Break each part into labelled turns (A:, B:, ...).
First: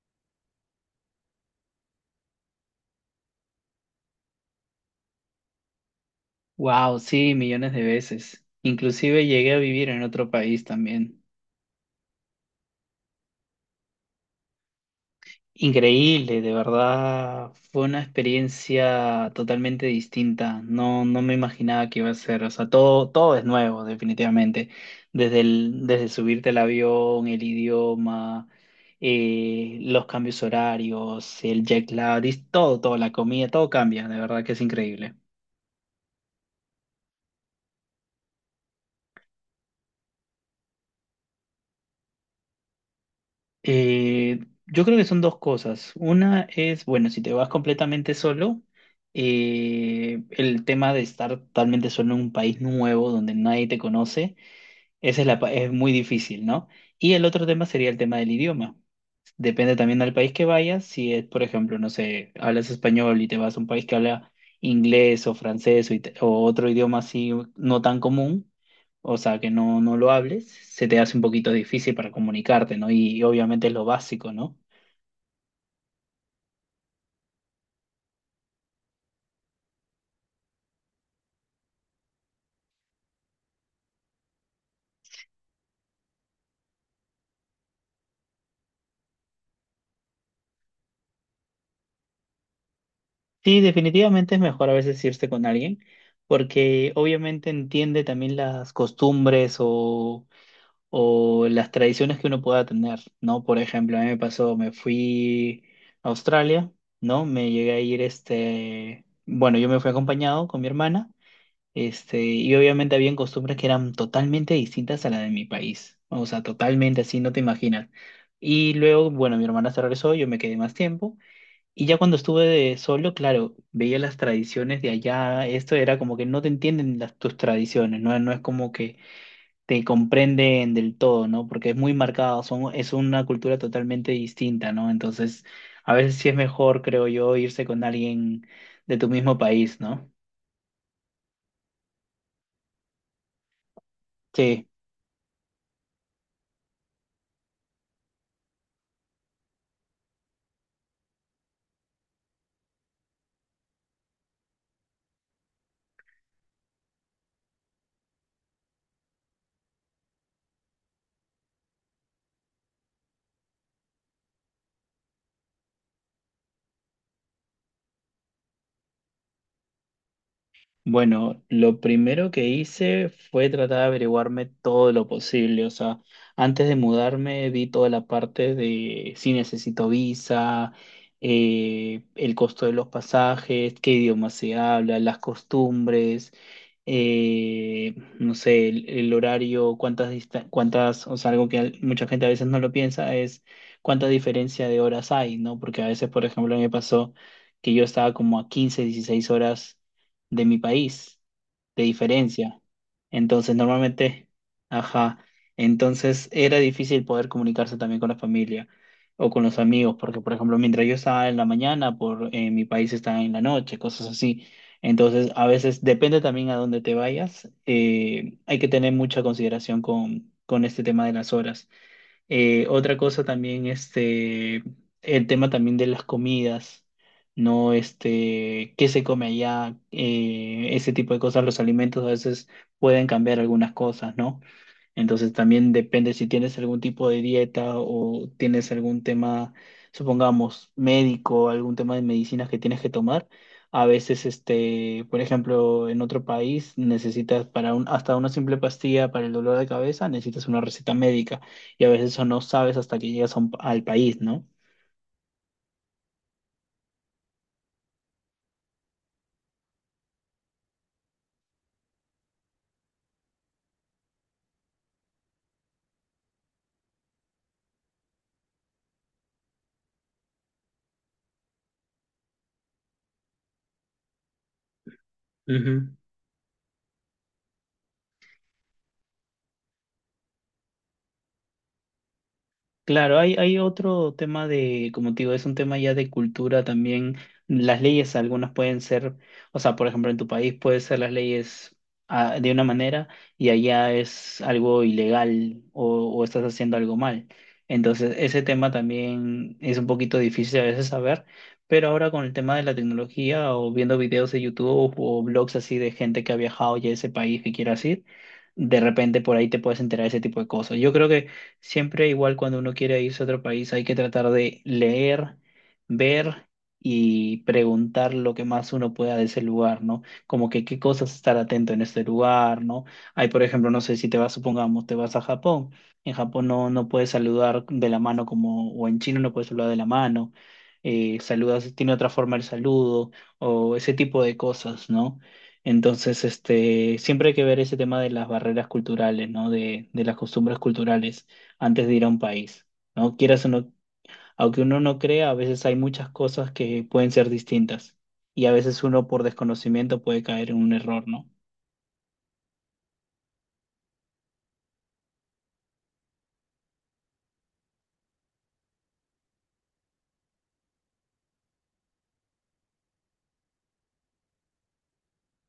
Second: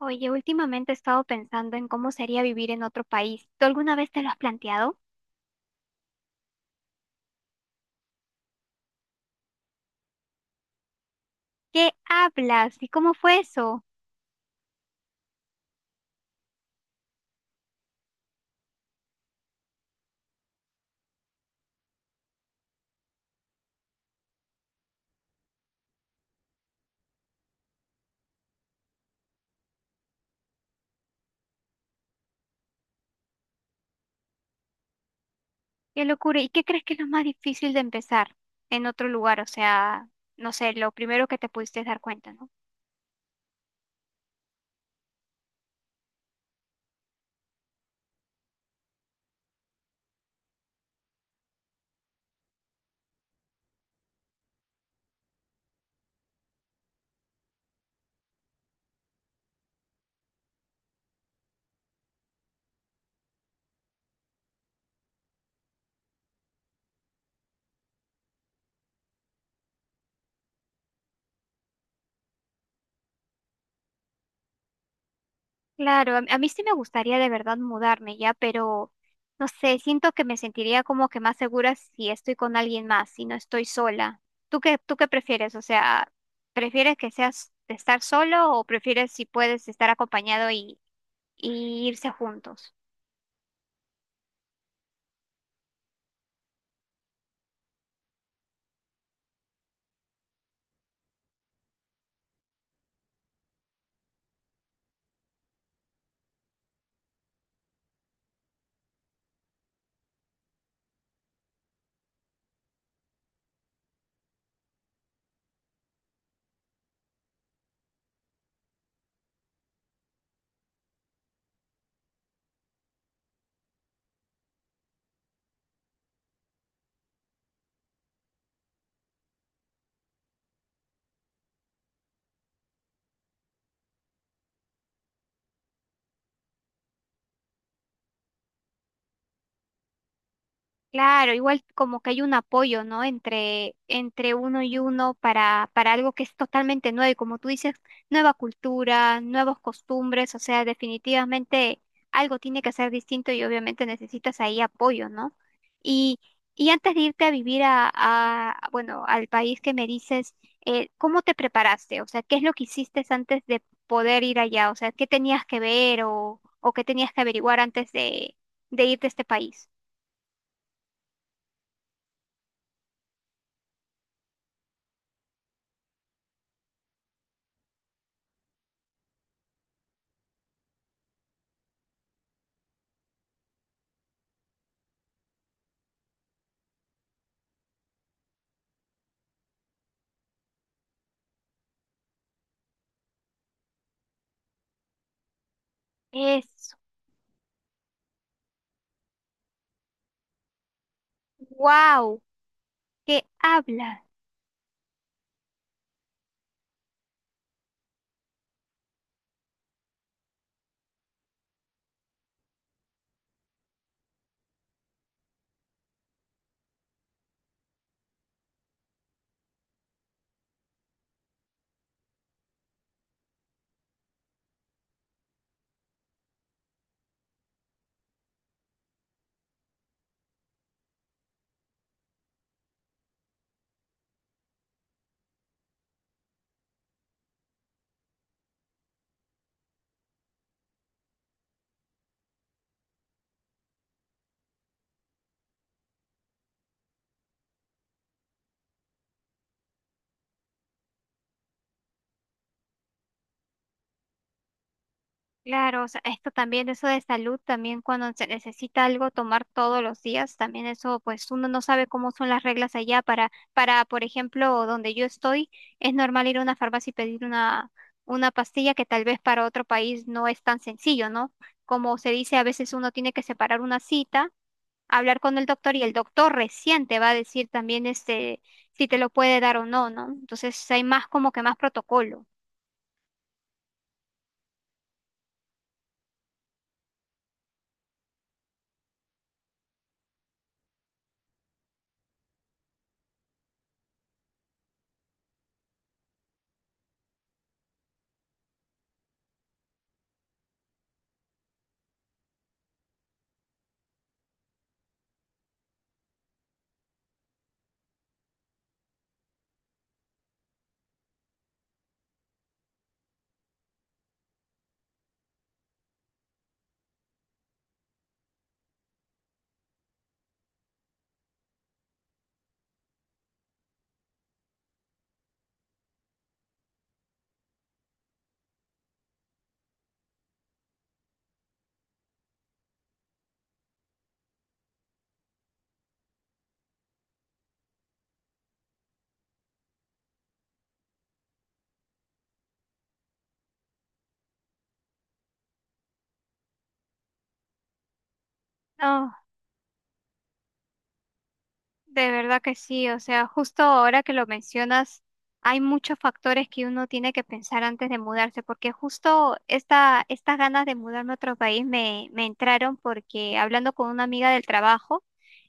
A: Oye, últimamente he estado pensando en cómo sería vivir en otro país. ¿Tú alguna vez te lo has planteado?
B: Wow, sí, millones de veces. Inclusive llegué a vivir en otro país también.
A: ¿Qué hablas? ¿Y cómo fue eso?
B: Increíble, de verdad. Fue una experiencia totalmente distinta. No, no me imaginaba que iba a ser. O sea, todo es nuevo, definitivamente. Desde subirte al avión, el idioma, los cambios horarios, el jet lag, es todo, la comida, todo cambia. De verdad que es increíble.
A: Qué locura. ¿Y qué crees que es lo más difícil de empezar en otro lugar? O sea, no sé, lo primero que te pudiste dar cuenta, ¿no?
B: Eh, yo creo que son dos cosas. Una es, bueno, si te vas completamente solo, el tema de estar totalmente solo en un país nuevo donde nadie te conoce, esa es muy difícil, ¿no? Y el otro tema sería el tema del idioma. Depende también del país que vayas. Si es, por ejemplo, no sé, hablas español y te vas a un país que habla inglés o francés o otro idioma así no tan común, o sea, que no, no lo hables, se te hace un poquito difícil para comunicarte, ¿no? Y obviamente es lo básico, ¿no?
A: Claro, a mí sí me gustaría de verdad mudarme ya, pero no sé, siento que me sentiría como que más segura si estoy con alguien más, si no estoy sola. ¿Tú qué prefieres? O sea, ¿prefieres que seas de estar solo o prefieres si puedes estar acompañado y irse juntos?
B: Sí, definitivamente es mejor a veces irse con alguien porque obviamente entiende también las costumbres o las tradiciones que uno pueda tener, ¿no? Por ejemplo, a mí me pasó, me fui a Australia, ¿no? Me llegué a ir, este, bueno, yo me fui acompañado con mi hermana, este, y obviamente habían costumbres que eran totalmente distintas a la de mi país, o sea, totalmente así, no te imaginas. Y luego, bueno, mi hermana se regresó, yo me quedé más tiempo, y ya cuando estuve de solo, claro, veía las tradiciones de allá, esto era como que no te entienden tus tradiciones, ¿no? No es como que te comprenden del todo, ¿no? Porque es muy marcado, es una cultura totalmente distinta, ¿no? Entonces, a veces sí es mejor, creo yo, irse con alguien de tu mismo país, ¿no?
A: Claro, igual como que hay un apoyo, ¿no? Entre uno
B: Sí.
A: y uno para algo que es totalmente nuevo. Y como tú dices, nueva cultura, nuevas costumbres, o sea, definitivamente algo tiene que ser distinto y obviamente necesitas ahí apoyo, ¿no? Y, y antes de irte a vivir bueno, al país que me dices, ¿cómo te preparaste? O sea, ¿qué es lo que hiciste antes de poder ir allá? O sea, ¿qué tenías que ver o qué tenías que averiguar de irte a este país?
B: Bueno, lo primero que hice fue tratar de averiguarme todo lo posible. O sea, antes de mudarme vi toda la parte de si necesito visa, el costo de los pasajes, qué idioma se habla, las costumbres, eh, no sé, el horario, cuántas, o sea, algo que mucha gente a veces no lo piensa es cuánta diferencia de horas hay, ¿no? Porque a veces, por ejemplo, me
A: Eso.
B: pasó que yo estaba como a 15 16 horas de mi país, de
A: Wow,
B: diferencia.
A: ¿qué
B: Entonces,
A: habla?
B: normalmente, ajá, entonces era difícil poder comunicarse también con la familia o con los amigos, porque, por ejemplo, mientras yo estaba en la mañana, por mi país estaba en la noche, cosas así. Entonces, a veces depende también a dónde te vayas, hay que tener mucha consideración con este tema de las horas. Otra cosa también, este, el tema también de las comidas, ¿no? Este, qué se come allá, ese tipo de cosas, los alimentos a veces pueden cambiar algunas cosas, ¿no? Entonces también depende si tienes algún tipo de dieta o tienes algún tema, supongamos, médico, algún tema de medicinas que tienes que tomar. A veces, este, por ejemplo, en otro país necesitas para hasta una simple pastilla para el dolor de cabeza, necesitas una receta médica y a veces eso no sabes hasta que llegas a al país, ¿no?
A: Claro, o sea, esto también, eso de salud, también cuando se necesita algo tomar todos los días, también eso, pues uno no sabe cómo son las reglas allá para, por ejemplo, donde yo estoy, es normal ir a una farmacia y pedir una pastilla que tal vez para otro país no es tan sencillo, ¿no? Como se dice, a veces uno tiene que separar una cita, hablar con el doctor y el
B: Ujú.
A: doctor recién te va a decir también este, si te lo puede dar o no, ¿no? Entonces hay más como que más protocolo.
B: Claro, hay otro tema de, como te digo, es un tema ya de cultura también. Las leyes, algunas pueden ser, o sea, por ejemplo, en tu país puede ser las leyes de una manera y allá es algo ilegal o estás haciendo algo mal. Entonces, ese tema también es un poquito difícil a veces saber, pero ahora con el tema de la tecnología o viendo videos de YouTube o blogs así de gente que ha viajado ya a ese país que quieras ir, de repente por ahí te puedes enterar de ese tipo de cosas. Yo creo que siempre igual cuando uno quiere irse a otro país hay que tratar de leer, ver y preguntar lo que más uno pueda de ese lugar, ¿no? Como que qué cosas estar atento en este lugar, ¿no? Hay, por ejemplo, no sé si te vas, supongamos, te vas a Japón. En Japón no, no puedes saludar de la mano como, o en China no puedes saludar de la mano. Saludas, tiene otra forma el saludo o ese tipo de cosas, ¿no? Entonces, este, siempre hay que ver ese tema de las barreras culturales, ¿no? De las costumbres culturales antes de ir a un país, ¿no? Quieras o no, aunque uno no crea, a veces hay muchas cosas que pueden ser distintas y a veces uno
A: No.
B: por desconocimiento puede caer en un error, ¿no?
A: De verdad que sí, o sea, justo ahora que lo mencionas, hay muchos factores que uno tiene que pensar antes de mudarse, porque justo estas ganas de mudarme a otro país me entraron porque hablando con una amiga del trabajo,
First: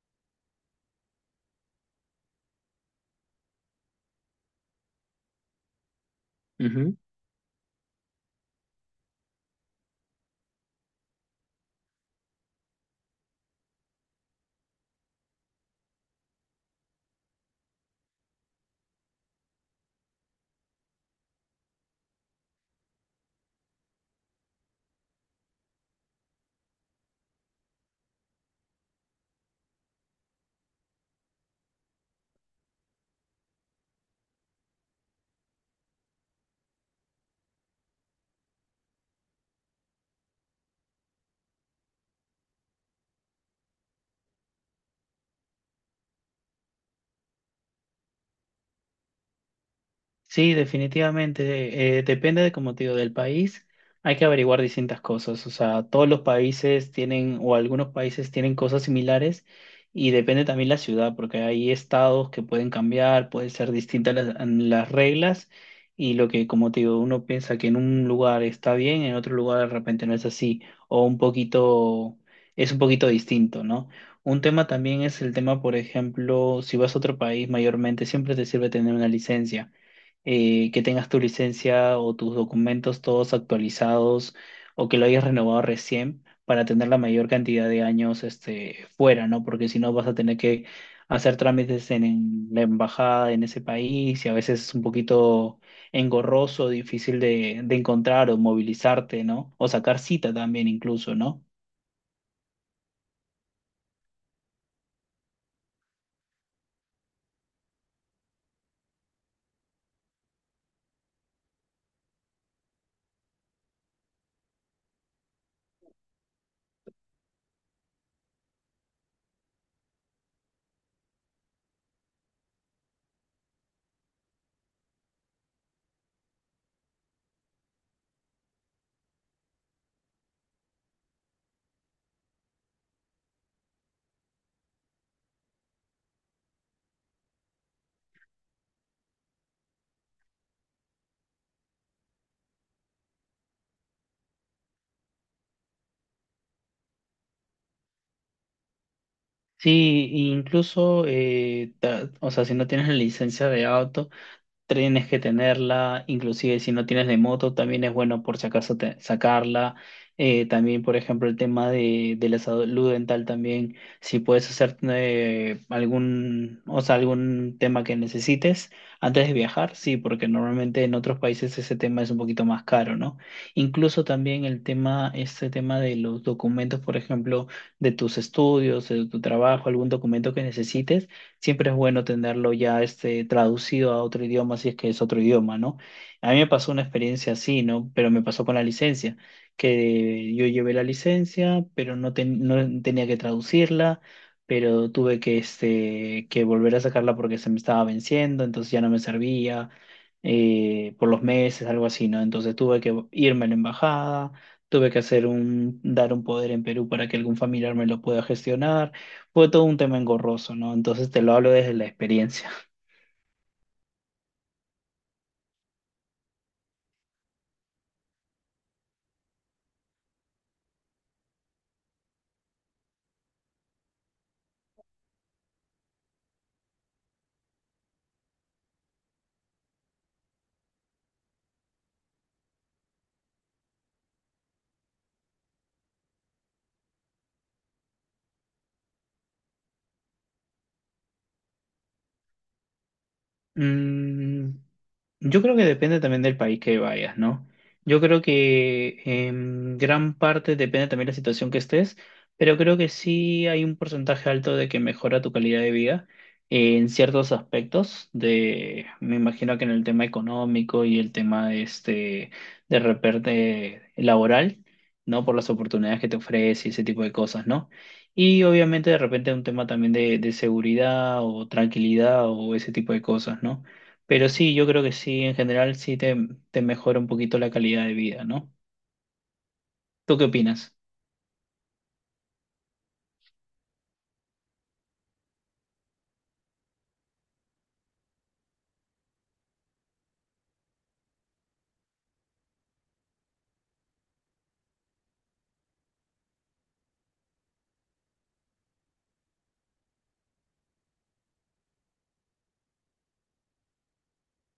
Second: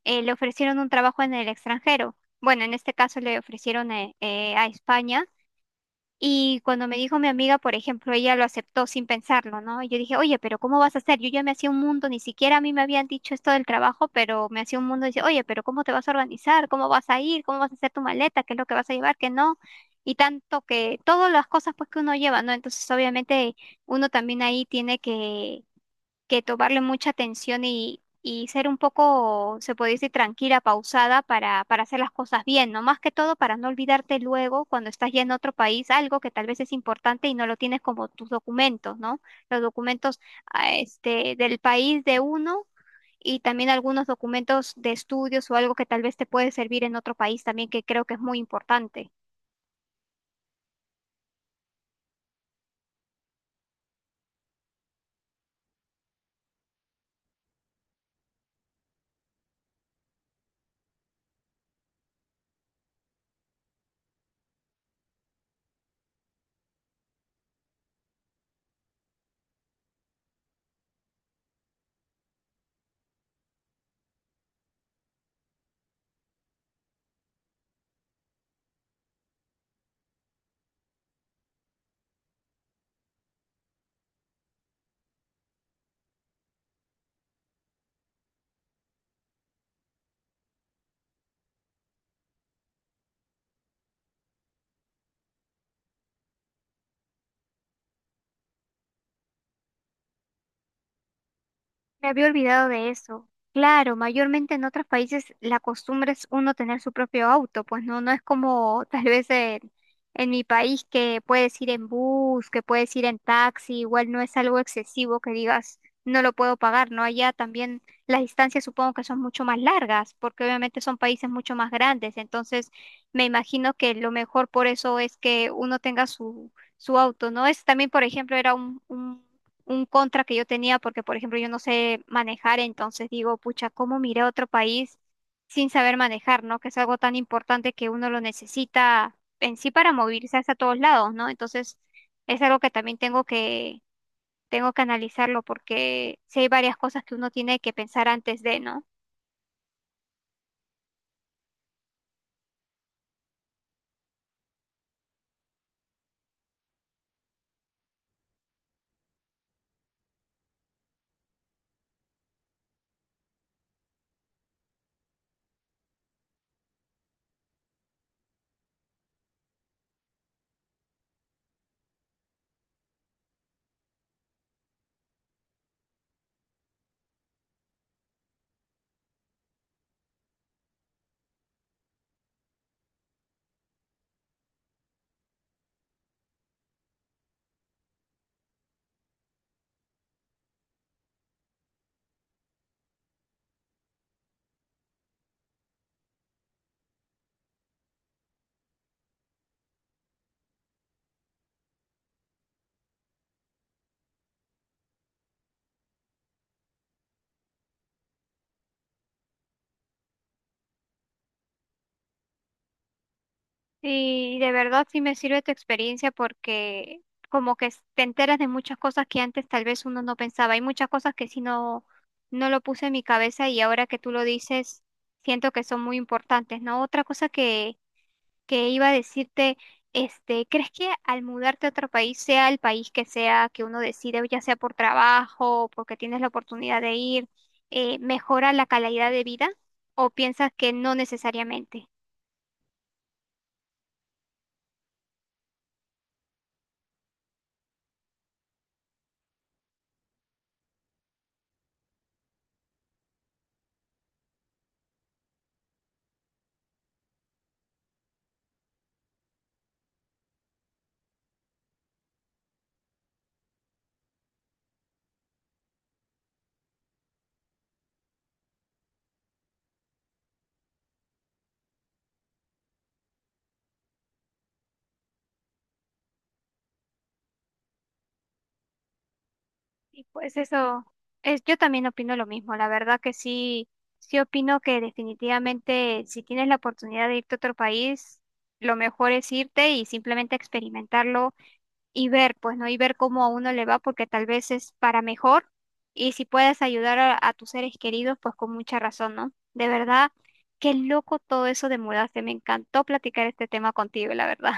A: le ofrecieron un trabajo en el extranjero. Bueno, en este caso le ofrecieron a España y cuando
B: Ujú.
A: me dijo mi amiga, por ejemplo, ella lo aceptó sin pensarlo, ¿no? Y yo dije, oye, pero ¿cómo vas a hacer? Yo ya me hacía un mundo, ni siquiera a mí me habían dicho esto del trabajo, pero me hacía un mundo. Dice, oye, pero ¿cómo te vas a organizar? ¿Cómo vas a ir? ¿Cómo vas a hacer tu maleta? ¿Qué es lo que vas a llevar? ¿Qué no? Y tanto que todas las cosas pues que uno lleva, ¿no? Entonces, obviamente, uno también ahí tiene que tomarle mucha atención y ser un poco, se puede decir, tranquila, pausada para hacer las cosas bien, ¿no? Más que todo para no olvidarte luego cuando estás ya en otro país algo que tal vez es importante y no lo tienes como tus documentos, ¿no? Los documentos del país de uno. Y también algunos documentos de estudios o algo que tal vez te puede servir en otro país también, que creo que es muy importante.
B: Sí, definitivamente. Depende de, como te digo, del país. Hay que averiguar distintas cosas. O sea, todos los países tienen, o algunos países tienen cosas similares y depende también la ciudad, porque hay estados que pueden cambiar, pueden ser distintas las reglas y lo que, como te digo, uno piensa que en un lugar está bien, en otro lugar de repente no es así, o un poquito, es un poquito distinto, ¿no? Un tema también es el tema, por ejemplo, si vas a otro país, mayormente siempre te sirve tener una licencia que tengas tu licencia o tus documentos todos actualizados o que lo hayas renovado recién para tener la mayor cantidad de años este, fuera, ¿no? Porque si no vas a tener que hacer trámites en la embajada en ese país y a veces es un poquito engorroso, difícil de encontrar o movilizarte, ¿no? O sacar cita también incluso, ¿no?
A: Me había olvidado de eso. Claro, mayormente en otros países la costumbre es uno tener su propio auto, pues no, no es como tal vez en mi país que puedes ir en bus, que puedes ir en taxi, igual no es algo excesivo que digas no lo puedo pagar, ¿no? Allá también las distancias supongo que son mucho más largas, porque obviamente son países mucho más grandes, entonces me imagino que lo mejor por eso es que uno tenga su auto, ¿no? Es también, por ejemplo, era un contra que yo tenía, porque por ejemplo yo no sé manejar, entonces digo, pucha, ¿cómo miré a otro país sin saber manejar, ¿no? Que es algo tan importante que uno lo necesita en sí para movilizarse a todos lados, ¿no? Entonces es algo que también tengo que analizarlo, porque sí hay varias cosas que uno tiene que pensar antes de, ¿no?
B: Sí, incluso, o sea, si no tienes la licencia de auto, tienes que tenerla, inclusive si no tienes de moto, también es bueno por si acaso sacarla. También, por ejemplo, el tema de la salud dental también, si puedes hacer algún, o sea, algún tema que necesites antes de viajar, sí, porque normalmente en otros países ese tema es un poquito más caro, ¿no? Incluso también el tema, este tema de los documentos, por ejemplo, de tus estudios, de tu trabajo, algún documento que necesites siempre es bueno tenerlo ya este, traducido a otro idioma si es que es otro idioma, ¿no? A mí me pasó una experiencia así, ¿no? Pero me pasó con la licencia, que yo llevé la licencia, pero no, no tenía que traducirla, pero tuve que, este, que volver a sacarla porque se me estaba venciendo, entonces ya no me servía por los meses, algo así, ¿no? Entonces tuve que irme a la embajada, tuve que dar un poder en Perú para que algún familiar me lo pueda gestionar. Fue todo un tema engorroso, ¿no? Entonces te lo hablo desde la experiencia.
A: Y de verdad sí me sirve tu experiencia porque como que te enteras de muchas cosas que antes tal vez uno no pensaba. Hay muchas cosas que sí no lo puse en mi cabeza y ahora que tú lo dices, siento que son muy importantes, ¿no? Otra cosa que iba a decirte, este, ¿crees que al mudarte a otro país, sea el país que sea que uno decide, ya sea por trabajo o porque tienes la oportunidad de ir, mejora la calidad de vida o piensas que no necesariamente?
B: Mm, yo creo que depende también del país que vayas, ¿no? Yo creo que en gran parte depende también de la situación que estés, pero creo que sí hay un porcentaje alto de que mejora tu calidad de vida en ciertos aspectos de, me imagino que en el tema económico y el tema este de repente laboral, ¿no? Por las oportunidades que te ofrece y ese tipo de cosas, ¿no? Y obviamente de repente un tema también de seguridad o tranquilidad o ese tipo de cosas, ¿no? Pero sí, yo creo que sí, en general sí te mejora un poquito la calidad de vida, ¿no?
A: Y
B: ¿Tú qué
A: pues
B: opinas?
A: eso, es, yo también opino lo mismo. La verdad que sí, sí opino que definitivamente si tienes la oportunidad de irte a otro país, lo mejor es irte y simplemente experimentarlo y ver, pues no, y ver cómo a uno le va, porque tal vez es para mejor. Y si puedes ayudar a tus seres queridos, pues con mucha razón, ¿no? De verdad, qué loco todo eso de mudarse. Me encantó platicar este tema contigo, la verdad.